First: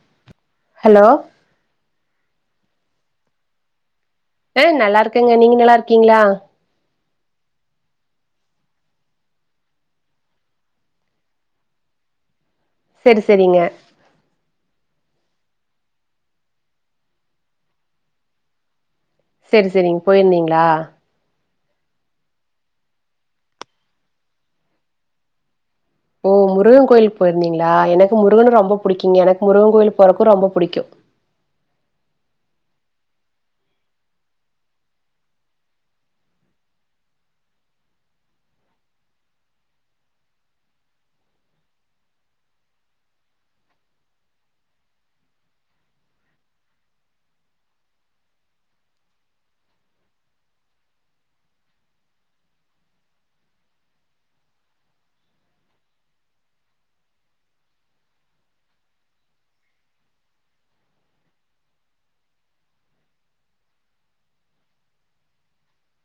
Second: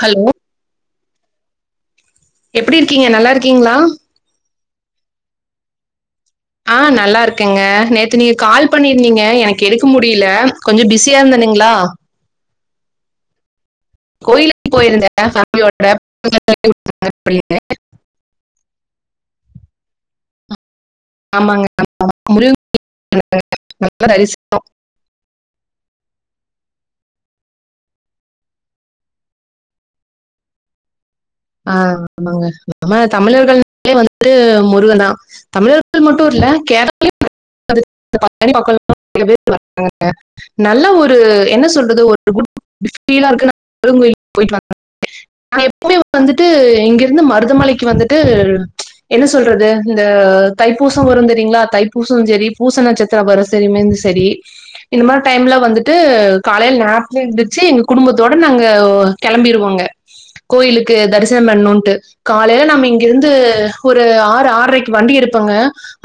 Hello hello எப்டி இருக்கீங்க நல்லா இருக்கீங்களா ஆ நல்லா இருக்கேங்க நீங்க நல்லா இருக்கீங்களா ஆ நல்லா இருக்கேங்க நேத்து நீங்க கால் பண்ணிருந்தீங்க எனக்கு எடுக்க முடியுல கொஞ்சோ பிஸியா இருந்தனுங்களா செரி செரிங்க கோயிலுக்கு போயிருந்தே ஃபேமிலியோட [unintelligible] செரி செரி நீங்க போயிருந்தீங்களா ஆமாங்க ஆமாங்க முருகன் கோயிலுக்கு போயிருந்தங்க நல்ல தரிசனோ ஓ முருகன் கோயிலுக்கு போயிருந்தீங்களா எனக்கு முருகன ரொம்ப புடிக்கிங்க எனக்கு முருகன் கோயில் போறக்கோ ரொம்போ புடிக்கோ ஆ ஆமாங்க நம்ம தமிழர்கள்னாலே வந்து முருகன்தா தமிழர்கள் மட்டு இல்ல கேரளாலயு நறைய [unintelligible] நல்ல ஒரு என்ன சொல்றது ஒரு குட் ஃபீலா இருக்குனா முருக கோயிலுக்கு போயிட்டு வந்தா நா எப்பவுமே வந்துட்டு இங்கிருந்து மருதமலைக்கு வந்துட்டு என்ன சொல்றது இந்த தைப்பூசோ வரு தெரியுங்களா தைப்பூசோ சேரி பூச நச் [unintelligible] செரி இந்த மாரி டைம்ல வந்துட்டு காலையில நேரத்துலயே எந்திருச்சி எங்க குடும்பத்தோட நாங்க கெளம்பிருவோங்க கோயிலுக்கு தரிசனம் பண்ணோம்ட்டு காலைல நாம இங்கிருந்து ஒரு ஆறு ஆறரைக்கு வண்டி எடுப்பங்க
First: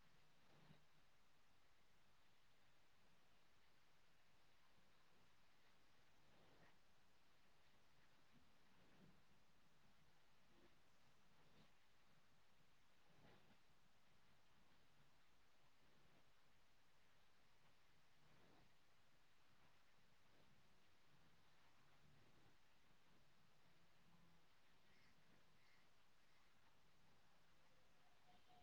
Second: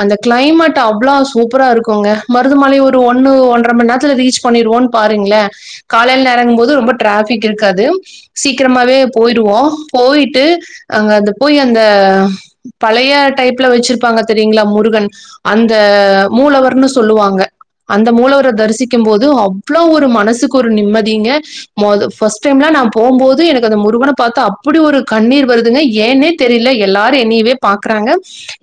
அந்த கிளைமட் அவ்ளோ சூப்பரா இருக்கோங்க மருதமலை ஒரு ஒண்ணு ஒன்றரை மணி நேரத்துல ரீச் பண்ணிருவோன் பாருங்ளே காலையில நெரங்கும் போது ரொம்ப டிராபிக் இருக்காது சீக்கிரமாவே போயிருவோ போயிட்டு அங்க அது போய் அந்த பழைய டைப்ல வெச்சிருப்பாங்க தெரியுங்களா முருகன் அந்த மூலவர்ன்னு சொல்லுவாங்க அந்த மூலவர தரிசிக்கும் போது அவ்ளோ ஒரு மனசுக்கு ஒரு நிம்மதீங்க மொத ஃபர்ஸ்ட் டைம்லா நா போம்போது எனக்கு அந்த முருகன பாத்தா அப் ப்டி ஒரு கண்ணீர் வருதுங்க ஏன்னே தெரியுல எல்லாரு என்னையவே பாக்குறாங்க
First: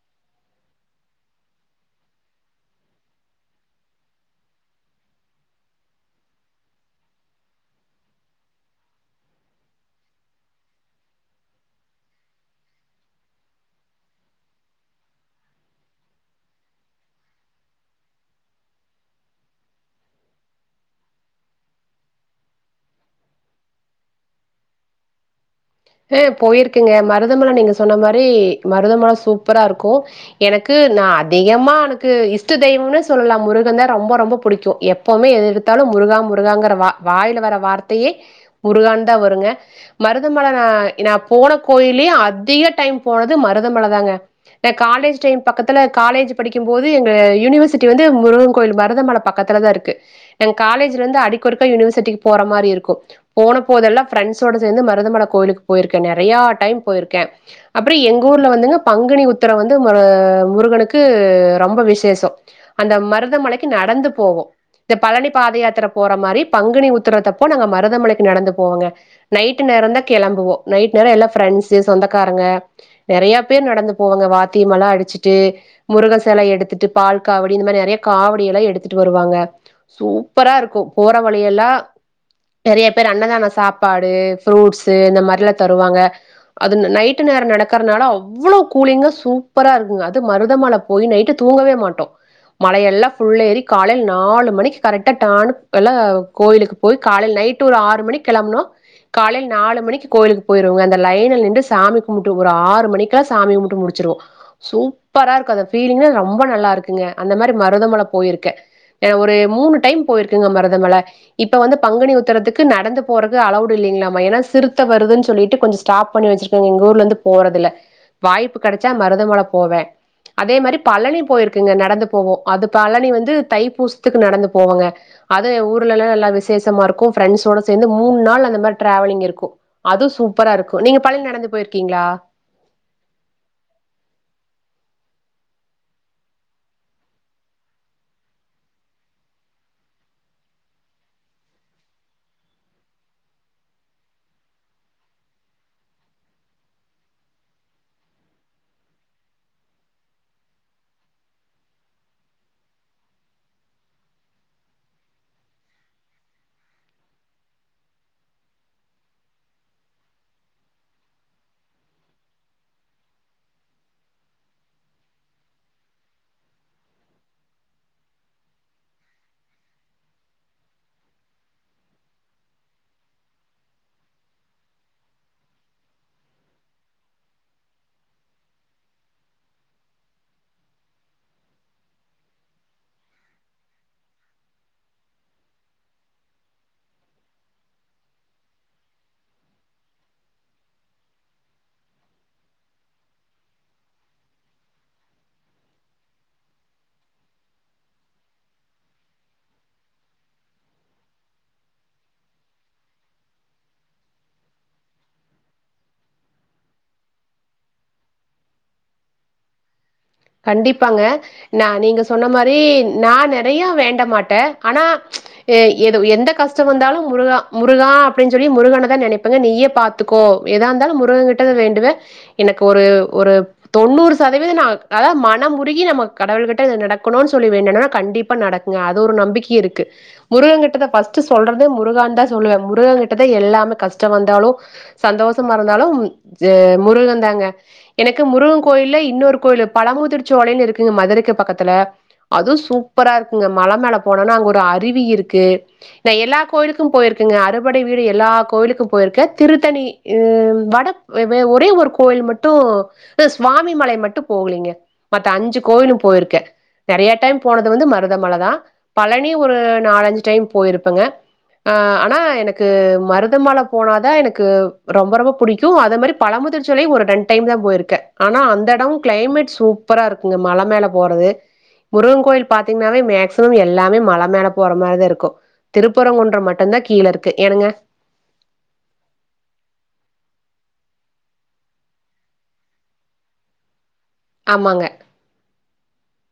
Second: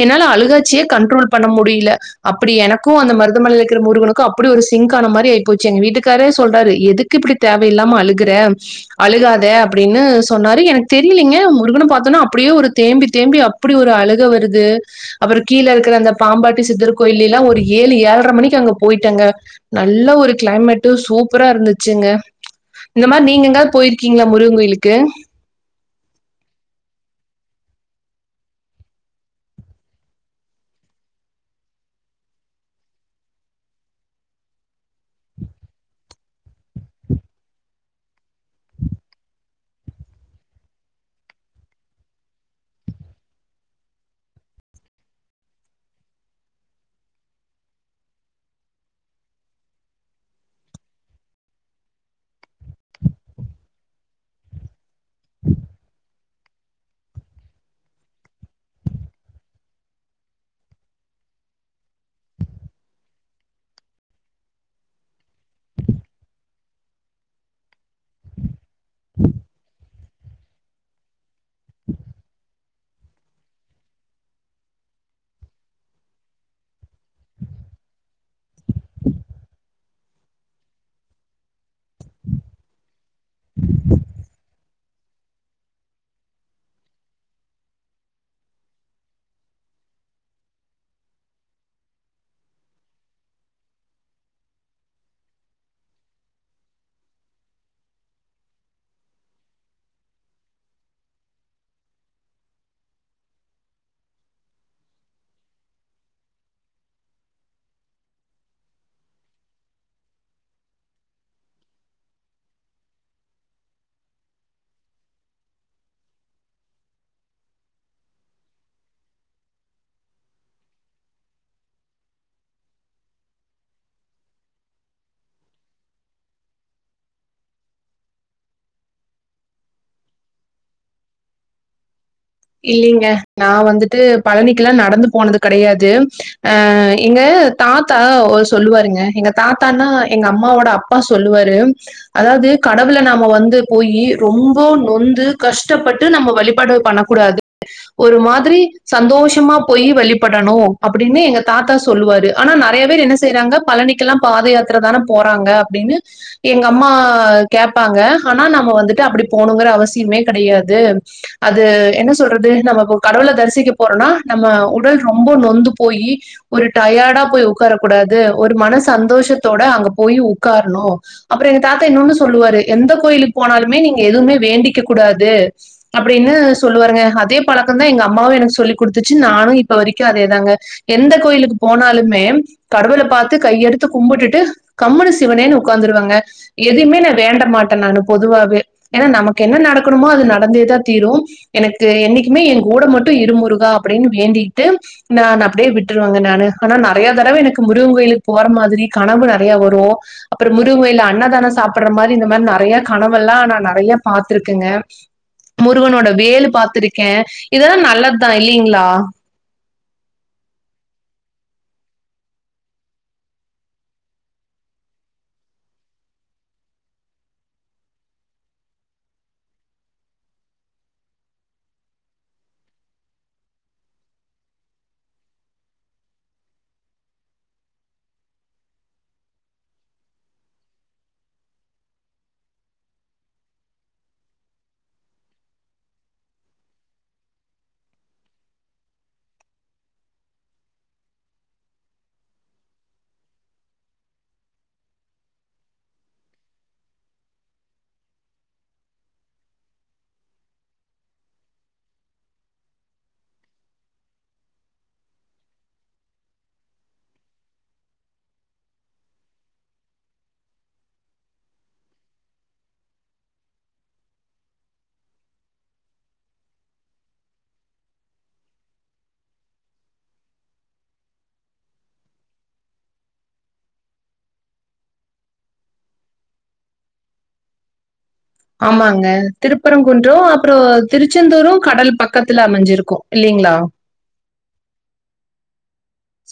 என்னால அழுகாட்சியே கண்ட்ரோல் பண்ண முடியுல அப்டி எனக்கு அந்த மருதமலையில இருக்கிற முருகனுக்கு அப்புடி ஒரு சிங்க்கான மாரி ஆயி போச்சு எங்க வீட்டுக்காரே சொல்றாரு எதுக்கு இப்புடி தேவையில்லாம அழுகுற அழுகாத அப்டின்னு சொன்னாரு எனக் தெரியிலிங்க முருகன பாத்தோன்னா அப்டியே ஒரு தேம்பி தேம்பி அப்டி ஒரு அழுக வருது அப்புறோ கீழே இருக்கிற அந்த பாம்பாட்டி சித்தர் கோயிலேலாமக்ஷ ஒரு ஏழு ஏழரை மணிக்கு அங்க போயிட்டங்க நல்ல ஒரு கிளைமேட்டு சூப்பரா இருந்துச்சுங்க இந்த மாரி நீங்க எங்காவது போயிருக்கீங்களா முருக கோயிலுக்கு ம் போயிருக்கங்க மருதமல நீங்க சொன்ன மாரி மருதமல சூப்பரா இருக்கோ எனக்கு நா அதிகமா எனக்கு இஷ்ட தெய்வம்னு சொல்லலா முருகன் தா ரொம்ப ரொம்ப புடிக்கோ எப் எப்பவுமே எத எடுத்தாலு முருகா முருகாங்கிற வா வாயில வர வார்த்தையே முருகான்தா வருங்க மருதமல ஆ நா போன கோயில்லயே அதிக டைம் போனது மருதமல தாங்க காலேஜ் டைம் பக்கத்துல காலேஜ் படிக்கும் போது எங்க யுனிவர்சிட்டி வந்து முருகன் கோயில் மருதமல பக்கத்துல தா இருக்கு என் காலேஜ்ல இருந்து அடிக்கொருக்கா யுனிவர்சிட்டிக்கு போற மாரி இருக்கோ போன போதெல்லா ஃபிரெண்ட்ஸோட சேந்து மருதம கோயிலுக்கு போயிருக்கே நறையா டைம் போயிருக்கே அப்புறோ எங்க ஊர்ல வந்துங்க பங்குனி உத்திரோ வந்து ம முருகனுக்கு ரொம்போ விசேஷோ அந்த மருதமலைக்கு நடந்து போவோ இந்த பழனி பாதயாத்திர போற மாரி பங்குனி உத்திரத்தப்ப நாங்க மருதமலைக்கு நடந்து போவோங்க நைட்டு் நேரந்தா கெளம்புவோ நைட் நேரோ எல்லா ரெண்ட்ஸு சொந்தக்காரங்க நறைய பேர் நடந்து போவாங்க வாத்தியமல்லா அடிச்சுட்டு முருகசெலை எடுத்துட்டு பால் காவடி இந்தமாரி நறைய காவடியெல்லா எடுத்துட்டு வருவாங்க சூப்பராருக்கு போற வழியெல்லா நறைய பேர் அன்னதான சாப்பாடு ஃப்ரூட்ஸ் த்து இந்த மாரிலா தருவாங்க அதுன்ன நைட்டு நேரோ நடக்கறனால அவ்ளோவு கூலிங்கா சூப்பராருக்குங்க அது மருதமல போது நைட்டு தூங்கவே மாட்டோ மலையெல்லா ஃபுல் ஏறி கால்ல நாலு மணிக்கி கரெக்டா டான்னு எல்லா கோயிலுக் போயி காலையில நைட் ஒரு ஆறு மணிக் கெளம்னோ காலையில நாலு மணிக்கு கோயிலுக்கு போயிருவோங்க அந்த லைன்ல நின்டு சாமி கும்பிட்டு ஒரு ஆறு மணிக்கா சாமி கும்பிட்டு முடிச்சிருவோ சூப்பராருக்கு அந்த ஃபீலிங்கே ரொம்ப நல்லாருக்குங்க அந்த மாரி மருதமல போயிருக்கே அ ஒரு மூணு டைம் போயிருக்கங்க மருதமல இப்ப வந்து பங்குனி உத்திரத்துக்கு நடந்து போறது அலோடு இல்லைங்களாமா ஏன்னா சிறுத்த வருதுன்னு சொல்லிட்டு கொஞ்சோ ஸ்டாப் பண்ணி வச்சிருக்காங்க எங்க ஊர்ல இருந்து போறதுல வாய்ப்பு கெடைச்சா மருதமல போவே அதே மாரி பழனி போயிருக்கங்க நடந்து போவோ அது பழனி வந்து தைப்பூசத்துக்கு நடந்து போவங்க அது ஊர்லல்லா நல்ல விசேஷமாருக்கு ஃப்ரெண்ஸோட சேந்து மூண் நாள் அந்த மாரி டிராவலிங் இருக்கு கு அது சூப்பராருக்கு நீங்க பழனி நடந்து போயிருக்கீங்களா இல்லைங்க நா வந்துட்டு பழனிக்கெல்லா நடந்து போனது கெடையாது அ எங்க தாத்தா ஒரு சொல்லுவருங்க எங்க தாத்தானா எங்க அம்மாவோட அப்பா சொல்லுவாரு அதாவது கடவுள நாம வந்து போயி ரொம்ப நொந்து கஷ்டப்பட்டு நம்ம வழிபாடு பண்ணக் கூடாது ஒரு மாதிரி சந்தோஷமா போய் வழிபடணு அப்பிடின்னு எங்க தாத்தா சொல்லுவாரு ஆனா நறைய பேர் என்ன செய் றாங்க பழனிக்கெல்லா பாதயாத்ர தான போறாங்க அப்டின்னு எங்க அம்மா கேப்பாங்க ஆனா நாம வந்துட்டு அப்படி போணுங்கற அவசியமே கடையாது அது என்ன சொல்றது நம்ம இப்ப கடவுள தரிசிக்க போறோன்னா நம்ம உடல் ரொம்ப நொந்து போயி ஒரு டயடா போய் உட்கார கூடாது ஒரு மன சந்தோஷத்தோட அங்க போய் உக்காரணு அப்புறோ எங்க தாத்தா இன்னொன்னு சொல்லுவாரு எந்த கோயிலுக் போனாலுமே நீங்க எதுவுமே வேண்டிக்க கூடாது அப்டின்னு சொல்லுவாருங்க அதே பழக்கந்தா எங்க அம்மாவு எனக்கு சொல்லி குடுத்துச்சு நானு இப்ப வரைக்கு அதேதாங்க எந்த கோயிலுக்கு போனாலுமே கடவுள பாத்து கையெடுத்து கும்புட்டுட்டு கம்முனு சிவனேனனு உக்காந்துருவங்க எதவுமே நா வேண்ட மாட்டே நானு பொதுவாவே ஏனா நமக்கு என்ன நடக்கணுமோ அது நடந்தேதா தீரு எனக்கு என்னைக்குமே எங் கூட மட்டு இரு முருகா அப்டின்னு வேண்டிட்டு நா அப்பிடியே விட்டுருவாங்க நானு ஆனா நறைய தடவ எனக்கு முருகன் கோயிலுக்கு போற மாதிரி கனவு நறைய வரு அப்புறோ முருககோயில்ல அன்னதானோ சாப்பட்றா மாதிரி இந்த மாதிரி நறைய கனவெல்லா நா நறையா பாத்துருக்கேங்க முருகனோட வேலு பாாத்திருக்கே இதெல்லா நல்லதுதா இல்லைங்களா கண்டிப்பாங்க நா நீங்க சொன்ன மாரி நா நெறைய வேண்ட மாட்டே அனா ஏ எதோ எந்த கஷ்டோ வந்தாலு முருக முருகா அப்படின்னு சொல்லி முருகனதா நெனைப்பங்க நீயே பாத் துக்கோ எதாருந்தாலு முருக கிட்டதா வேண்டுவ எனக்கு ஒரு ஒரு தொண்ணூறு சதவீதோ நா அதாவது மனம் முருகி நம்ம கடவுள்கிட்ட இத நடக்கணுன்னு சொல்லி வேண்டனா கண்டிப்பா நடக்குங்க அது ஒரு நம்பிக்கிய இருக்கு முருக கிட்டத ஃபஸ்ட் சொல்றதே முருகான் தா சொல்லுவ முருகன் கிட்டத எல்லாமே கஷ்டோ வந்தாலு சந்தோஷமா இருந்தாலு எ முருகன்தாங்க எனக்கு முருகன் கோயில்ல இன்னொரு கோயிலு பழமுதிர்ச்சோலைன்னு இருக்குங்க மதுரைக்கு பக்கத்துல அதுவு சூப்பரா இருக்குங்க மல மேல போனோன்னா அங்க ஒரு அருவி இருக்கு நா எல்லா கோயிலுக்கு போயிருக்கேங்க அறுபடை வீடு எல்லா கோயிலுக்கு போயிருக்கே திருத்தணி அ வட வெ வெ ஒரே ஒரு கோயில் மட்டு அ சுவாமி மலை மட்டு போவுலீங்க மத்த அஞ்சு கோவிலு போயிருக்கே நெறைய டைம் போனது வந்து மருதமல தா பழனி ஒரு நாலஞ்சு டைம் போயிருப்பங்க ஆ ஆனா எனக்கு மருதமல போனாதா எனக்கு ரொம்ப ரொம்ப புடிக்கு அத மாரி பழமுதிர்ச்சோலை ஒரு ரெண் டைம் தா போயிருக்க ஆனா அந்த எட க்ளைமேட் சூப்பரா இருக்குங்க மல மேல போறது முருகன் கோயில் பாத்தீங்கன்னாவே மேக்சிமம் எல்லாமே மல மேல போற மாரிதா இருக்கு திருப்புரங்குன்ற மட்டுந்தா கீழே இருக்கு ஏனுங்க ஆமாங்க திருப்பரங்குன்ற அப்பற திருச்செந்தூரு கடல் பக்கத்துல அமைஞ்சிருக்கு இல்லைங்களா ஆமாங்க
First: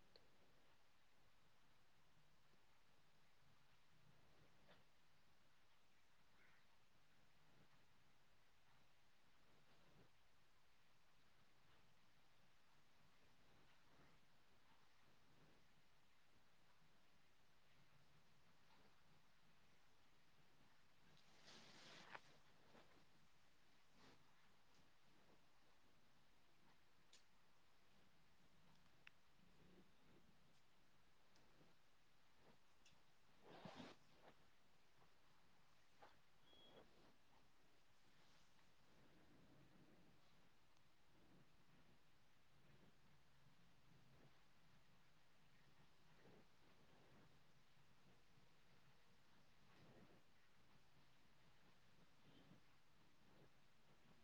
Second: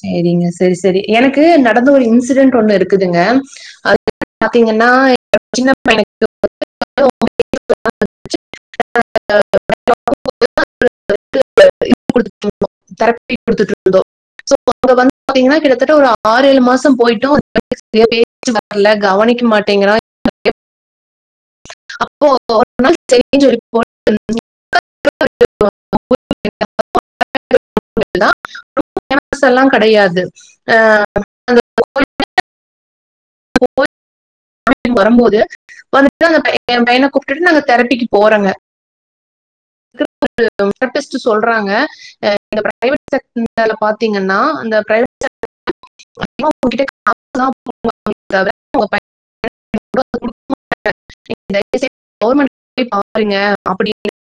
சரிங்க சரி சரி எனக்கு நடந்த ஒரு இன்சிடென்ட் ஒண்ணு இருக்குதுங்க அது பாத்தீங்கன்னா எ சின்ன பையனுக்கு [inaudible] [inaudible] குடுத்துட்டு இருந்தோ சோ அங்க வந்து பாத்தீங்கன்னா கிட்டத்தட்ட ஒரு ஆறு ஏழு மாச போயிடு [inaudible] வரல கவனிக்க மாட்டேங்கிறோ அப்போ ஒ [inaudible] [inaudible] [inaudible] கெடையாது ஆ [inaudible] [inaudible] அனு வரும்போது வந்துட்டு அந்த பையன கூப்ட்டுட்டு நாங்க தெரப்பிக்கு போறங்க [inaudible] டெஸ்ட்டு சொல்றாங்க ஆ அந்த பரவேட் செக்டர்ல பாத்தீங்கன்னா அந்த பிரவேட் செர் [inaudible] [inaudible] தயவுசயு கவுவர்மெண்ட் போய் பாருங்க அப்படினு [inaudible]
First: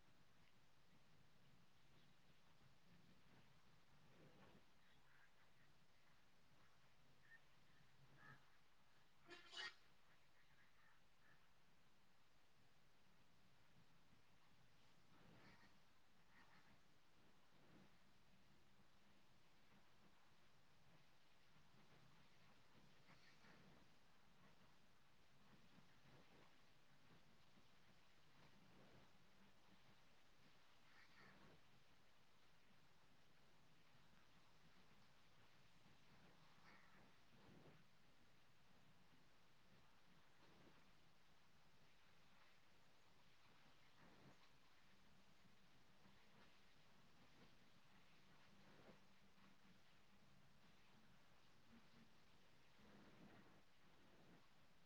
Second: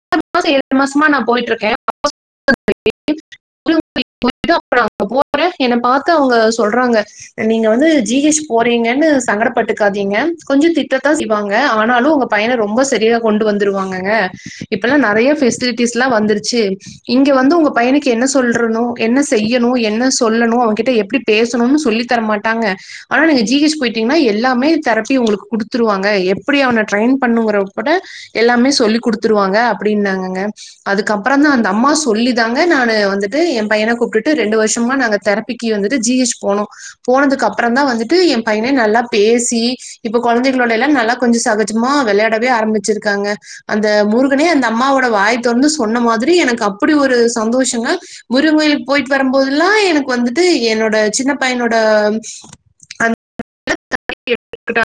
ஆறு மாச ஏழு மாசமா நா போயிட்டு இருக்கே [inaudible] [inaudible] போறே என்ன பாத்து அவங்க சொல்றாங்க நீங்க வந்து ஜி ஹச் போறீங்கன்னு சங்கடப்பட்டுக்காதீங்க கொஞ்ச திட்டத்தா செய்வாங்க ஆனாலு அங்க பையன ரொம்ப சரியா கொண்டு வந்துருவாங்கங்க இப்பல்லா நெறைய பெசிலிட்டிஸ்ல்லா வந்துருச்சு இங்க வந்து உங்க பையனுக்கு என்ன சொல்றனு என்ன செய்யணு என்ன சொல்லணு அவகிட்ட எப்டி பேசணுனு சொல்லி தரமாட்டாங்க ஆனா நீங்க ஜி ஹச் போயிட்டீங்கன்னா எல்லாமே தெரப்பி உங்களுக்கு குடுத்துருவாங்க எப்டி அவன ட்ரெயின் பண்ணுங்கற கூட எல்லாமே சொல்லி குடுத்துருவாங்க அப்படின்னாங்கங்க அதுக்கப்பறோ தா அந்த அம்மா சொல்லிதாங்க நா வந்துட்டு எ பையன கூப்ட்டுட்டு ரெண்டு வருஷமா நாங்க தெறப் பிக்கு வந்துட்டு ஜி ஹச் போனோ போனதுக்கு அப்பறந்தா வந்துட்டு எ பையன நல்லா பேசி இப்ப கொழந்தைகளோட எல்லா நல்லா கொஞ்ச சகஜமா விளையாடவே ஆரம்பிச்சிருக்காங்க அந்த முருகனே அந்த அம்மாவோட வாய் தொறந்து சொன்ன மாதிரி எனக்கு அப்டி ஒரு சந்தோஷங்க முருங்க கோயிலுக்கு போயிட்டு வரும்போதுல்லா எனக்கு வந்துட்டு என்னோட சின்ன பையனோ ட அந்த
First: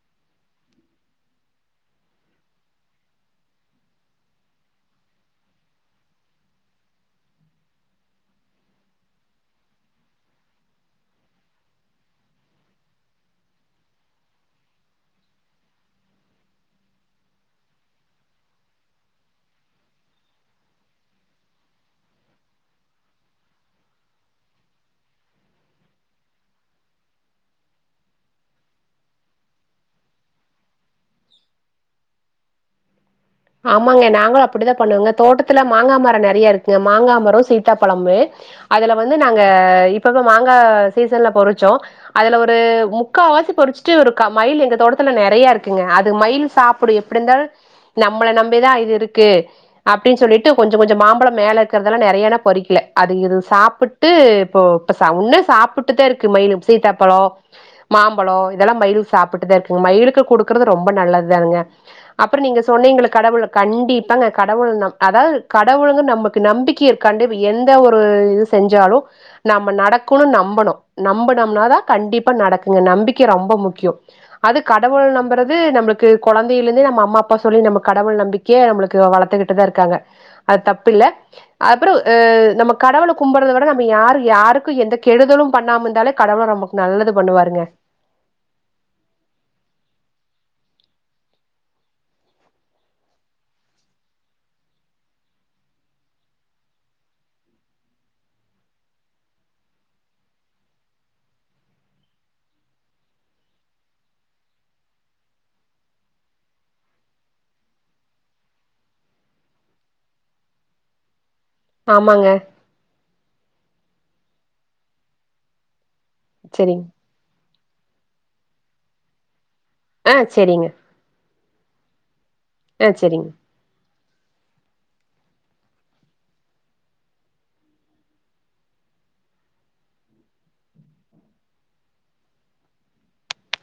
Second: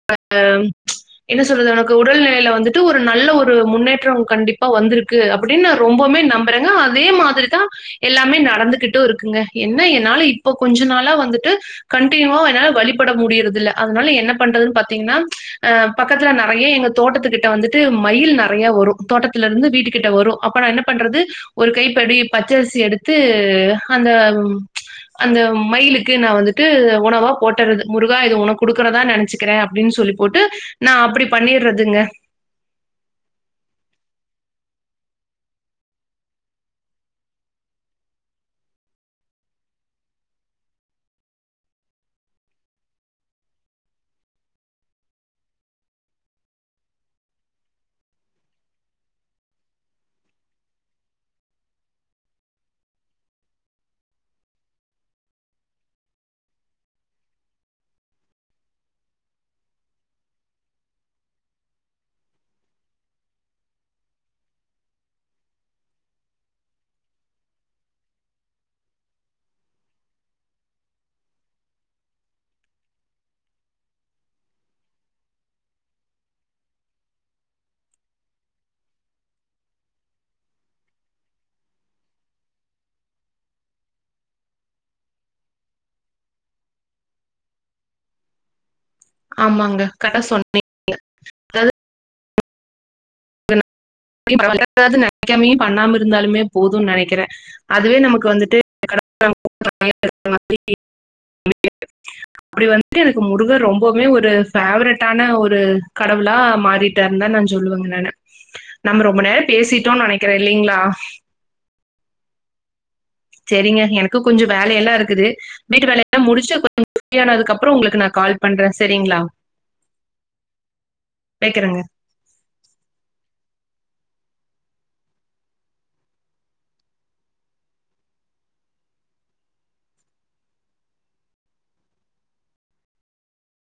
[inaudible] என்ன சொல்றது உனக்கு உடல்நிலையில வந்துட்டு ஒரு நல்ல ஒரு முன்னேற்ற கண்டிப்பா வந்திருக்கு அப்படின்னு நா ரொம்பமே நம்புறேங்க அதே மாதிரிதா எல்லாமே நடந்துகிட்டூ இருக்குங்க என்ன என்னால இப்ப கொஞ்ச நாளா வந்துட்டு கண்டினியூவா என்னால வழிப்பட முடிறதில்ல அதனால என்னப் பண்றதுன் பாத்தீங்னா அ பக்கத்துல நெறைய எங்க தோட்டத்துகிட்ட வந்துட்டு மயில் நெறைய வரு தோட்டத்துலருந்து வீட்டு கிட்ட வரு அப்ப நா என்னப் பண்றது ஒரு கைப்படி பச்சரிசி எடுத்து அந்த அந்த மயிலுக்கு நா வந்து ட்டு உணவா போட்டர்றது முருகா இது வுனக் குடுக்குறதா நெனச்சுக்கிறே அப்டின் சொல்லி போட்டு நா அப்டி பண்ணிர்றதுங்க ஆமாங்க நாங்களு அப்பிடிதாப் பண்ணுவங்க தோட்டத்துல மாங்கா மரோ நெறைய இருக்குங்க மாங்கா மரோ சீத்தாப்பழமுமே அதல வந்து நாங்க இப்பப்ப மாங்கா சீசன்லப் பொறிச்சோ அதல ஒரு முக்காவாசி பொறிச்சுட்டு ஒருக்க மயில் எங்க தோட்டத்துல நெறையா இருக்குங்க அது மயில் சாப்புடு எப் பிடிந்தாலு நம்மள நம்பிதா இது இருக்கு அப்டின் சொல்லிட்டு கொஞ்சோ கொஞ்சோ மாம்பழம் மேல இருக்கறதெல்லா நெறையா நாப் பொறிக்ல அது இது சாப்புட் ட்டு இப்போ இப்ப சா வுன்னு சாப்ட்டுதா இருக்கு மயிலு சீத்தாப்பழோ மாம்பழோ இதெல்லா மயில் சாப்புட்டுதா இருக்குங்க மயிலுக்குக் குடுக்குறது ரொம்ப நல்லத்தானங்க அப்ற நீங்கச் சொன்னீங்களக் கடவுள கண்டிப்பாங்க கடவுள் நம் அதாவது கடவுளுங்க நமக்கு நம்பிக்கையக் கண்டிப எந்த ஒரு இது செஞ்சாலு நம்ம நடக்கணுன் நம்பணு நம்பனம்னாதா கண்டிப்பா நடக்குங்க நம்பிக்கை ரொம்ப முக்யோ அது கடவுள் நம்பறது நம்ளுக்கு கொழந்தைலந்தே நம்ம அம்மாப் ப்பா சொல்லி நம்ம கடவுள் நம்பிக்கியே நம்ளுக்கு வளத்துகிட்டுதா இருக்காங்க அது தப்பில்ல அப்பறோ அ நம்மக் கடவுளக் கும்பர்றத விட நம்ம யாரு யாருக்கு எந்த கெடுதலும் பண்ணாம இந்தாலேக் கடவுள நம்மக் நல்லது பண்ணுவாருங்க ஆமாங்க கட சொன்னே [unintelligible] எதாவது நெனைக்காமியு பண்ணாம இருந்தாலுமே போதுன் நெனைக்கிறே அதுவே நமக்கு வந்துட்டு [unintelligible] அப்டி வந்து எனக்கு முருகர் ரொம்பவுமே ஒரு பேவரட்டான ஒரு கடவுளா மாறிட் ட்டார்ந்தா நாஞ் சொல்லுவங்க நானு நம்ம ரொம்ப நேரப் பேசிட்டோன் நெனைக்கிறே இல்லைங்ளா ஆமாங்க செரிங்க எனக்கு கொஞ்சோ வேலையெல்லா இருக்குது வீட்டு வேலையெல்லாம் முடிச்ட்டு செரிங் கொஞ் ப்ரீயானதுக்கப்றோ வுங்ளுக்கு நா கால் பண்றே செரிங்ளா. அ செரிங்க வெக்கறங்கே அ செரிங்க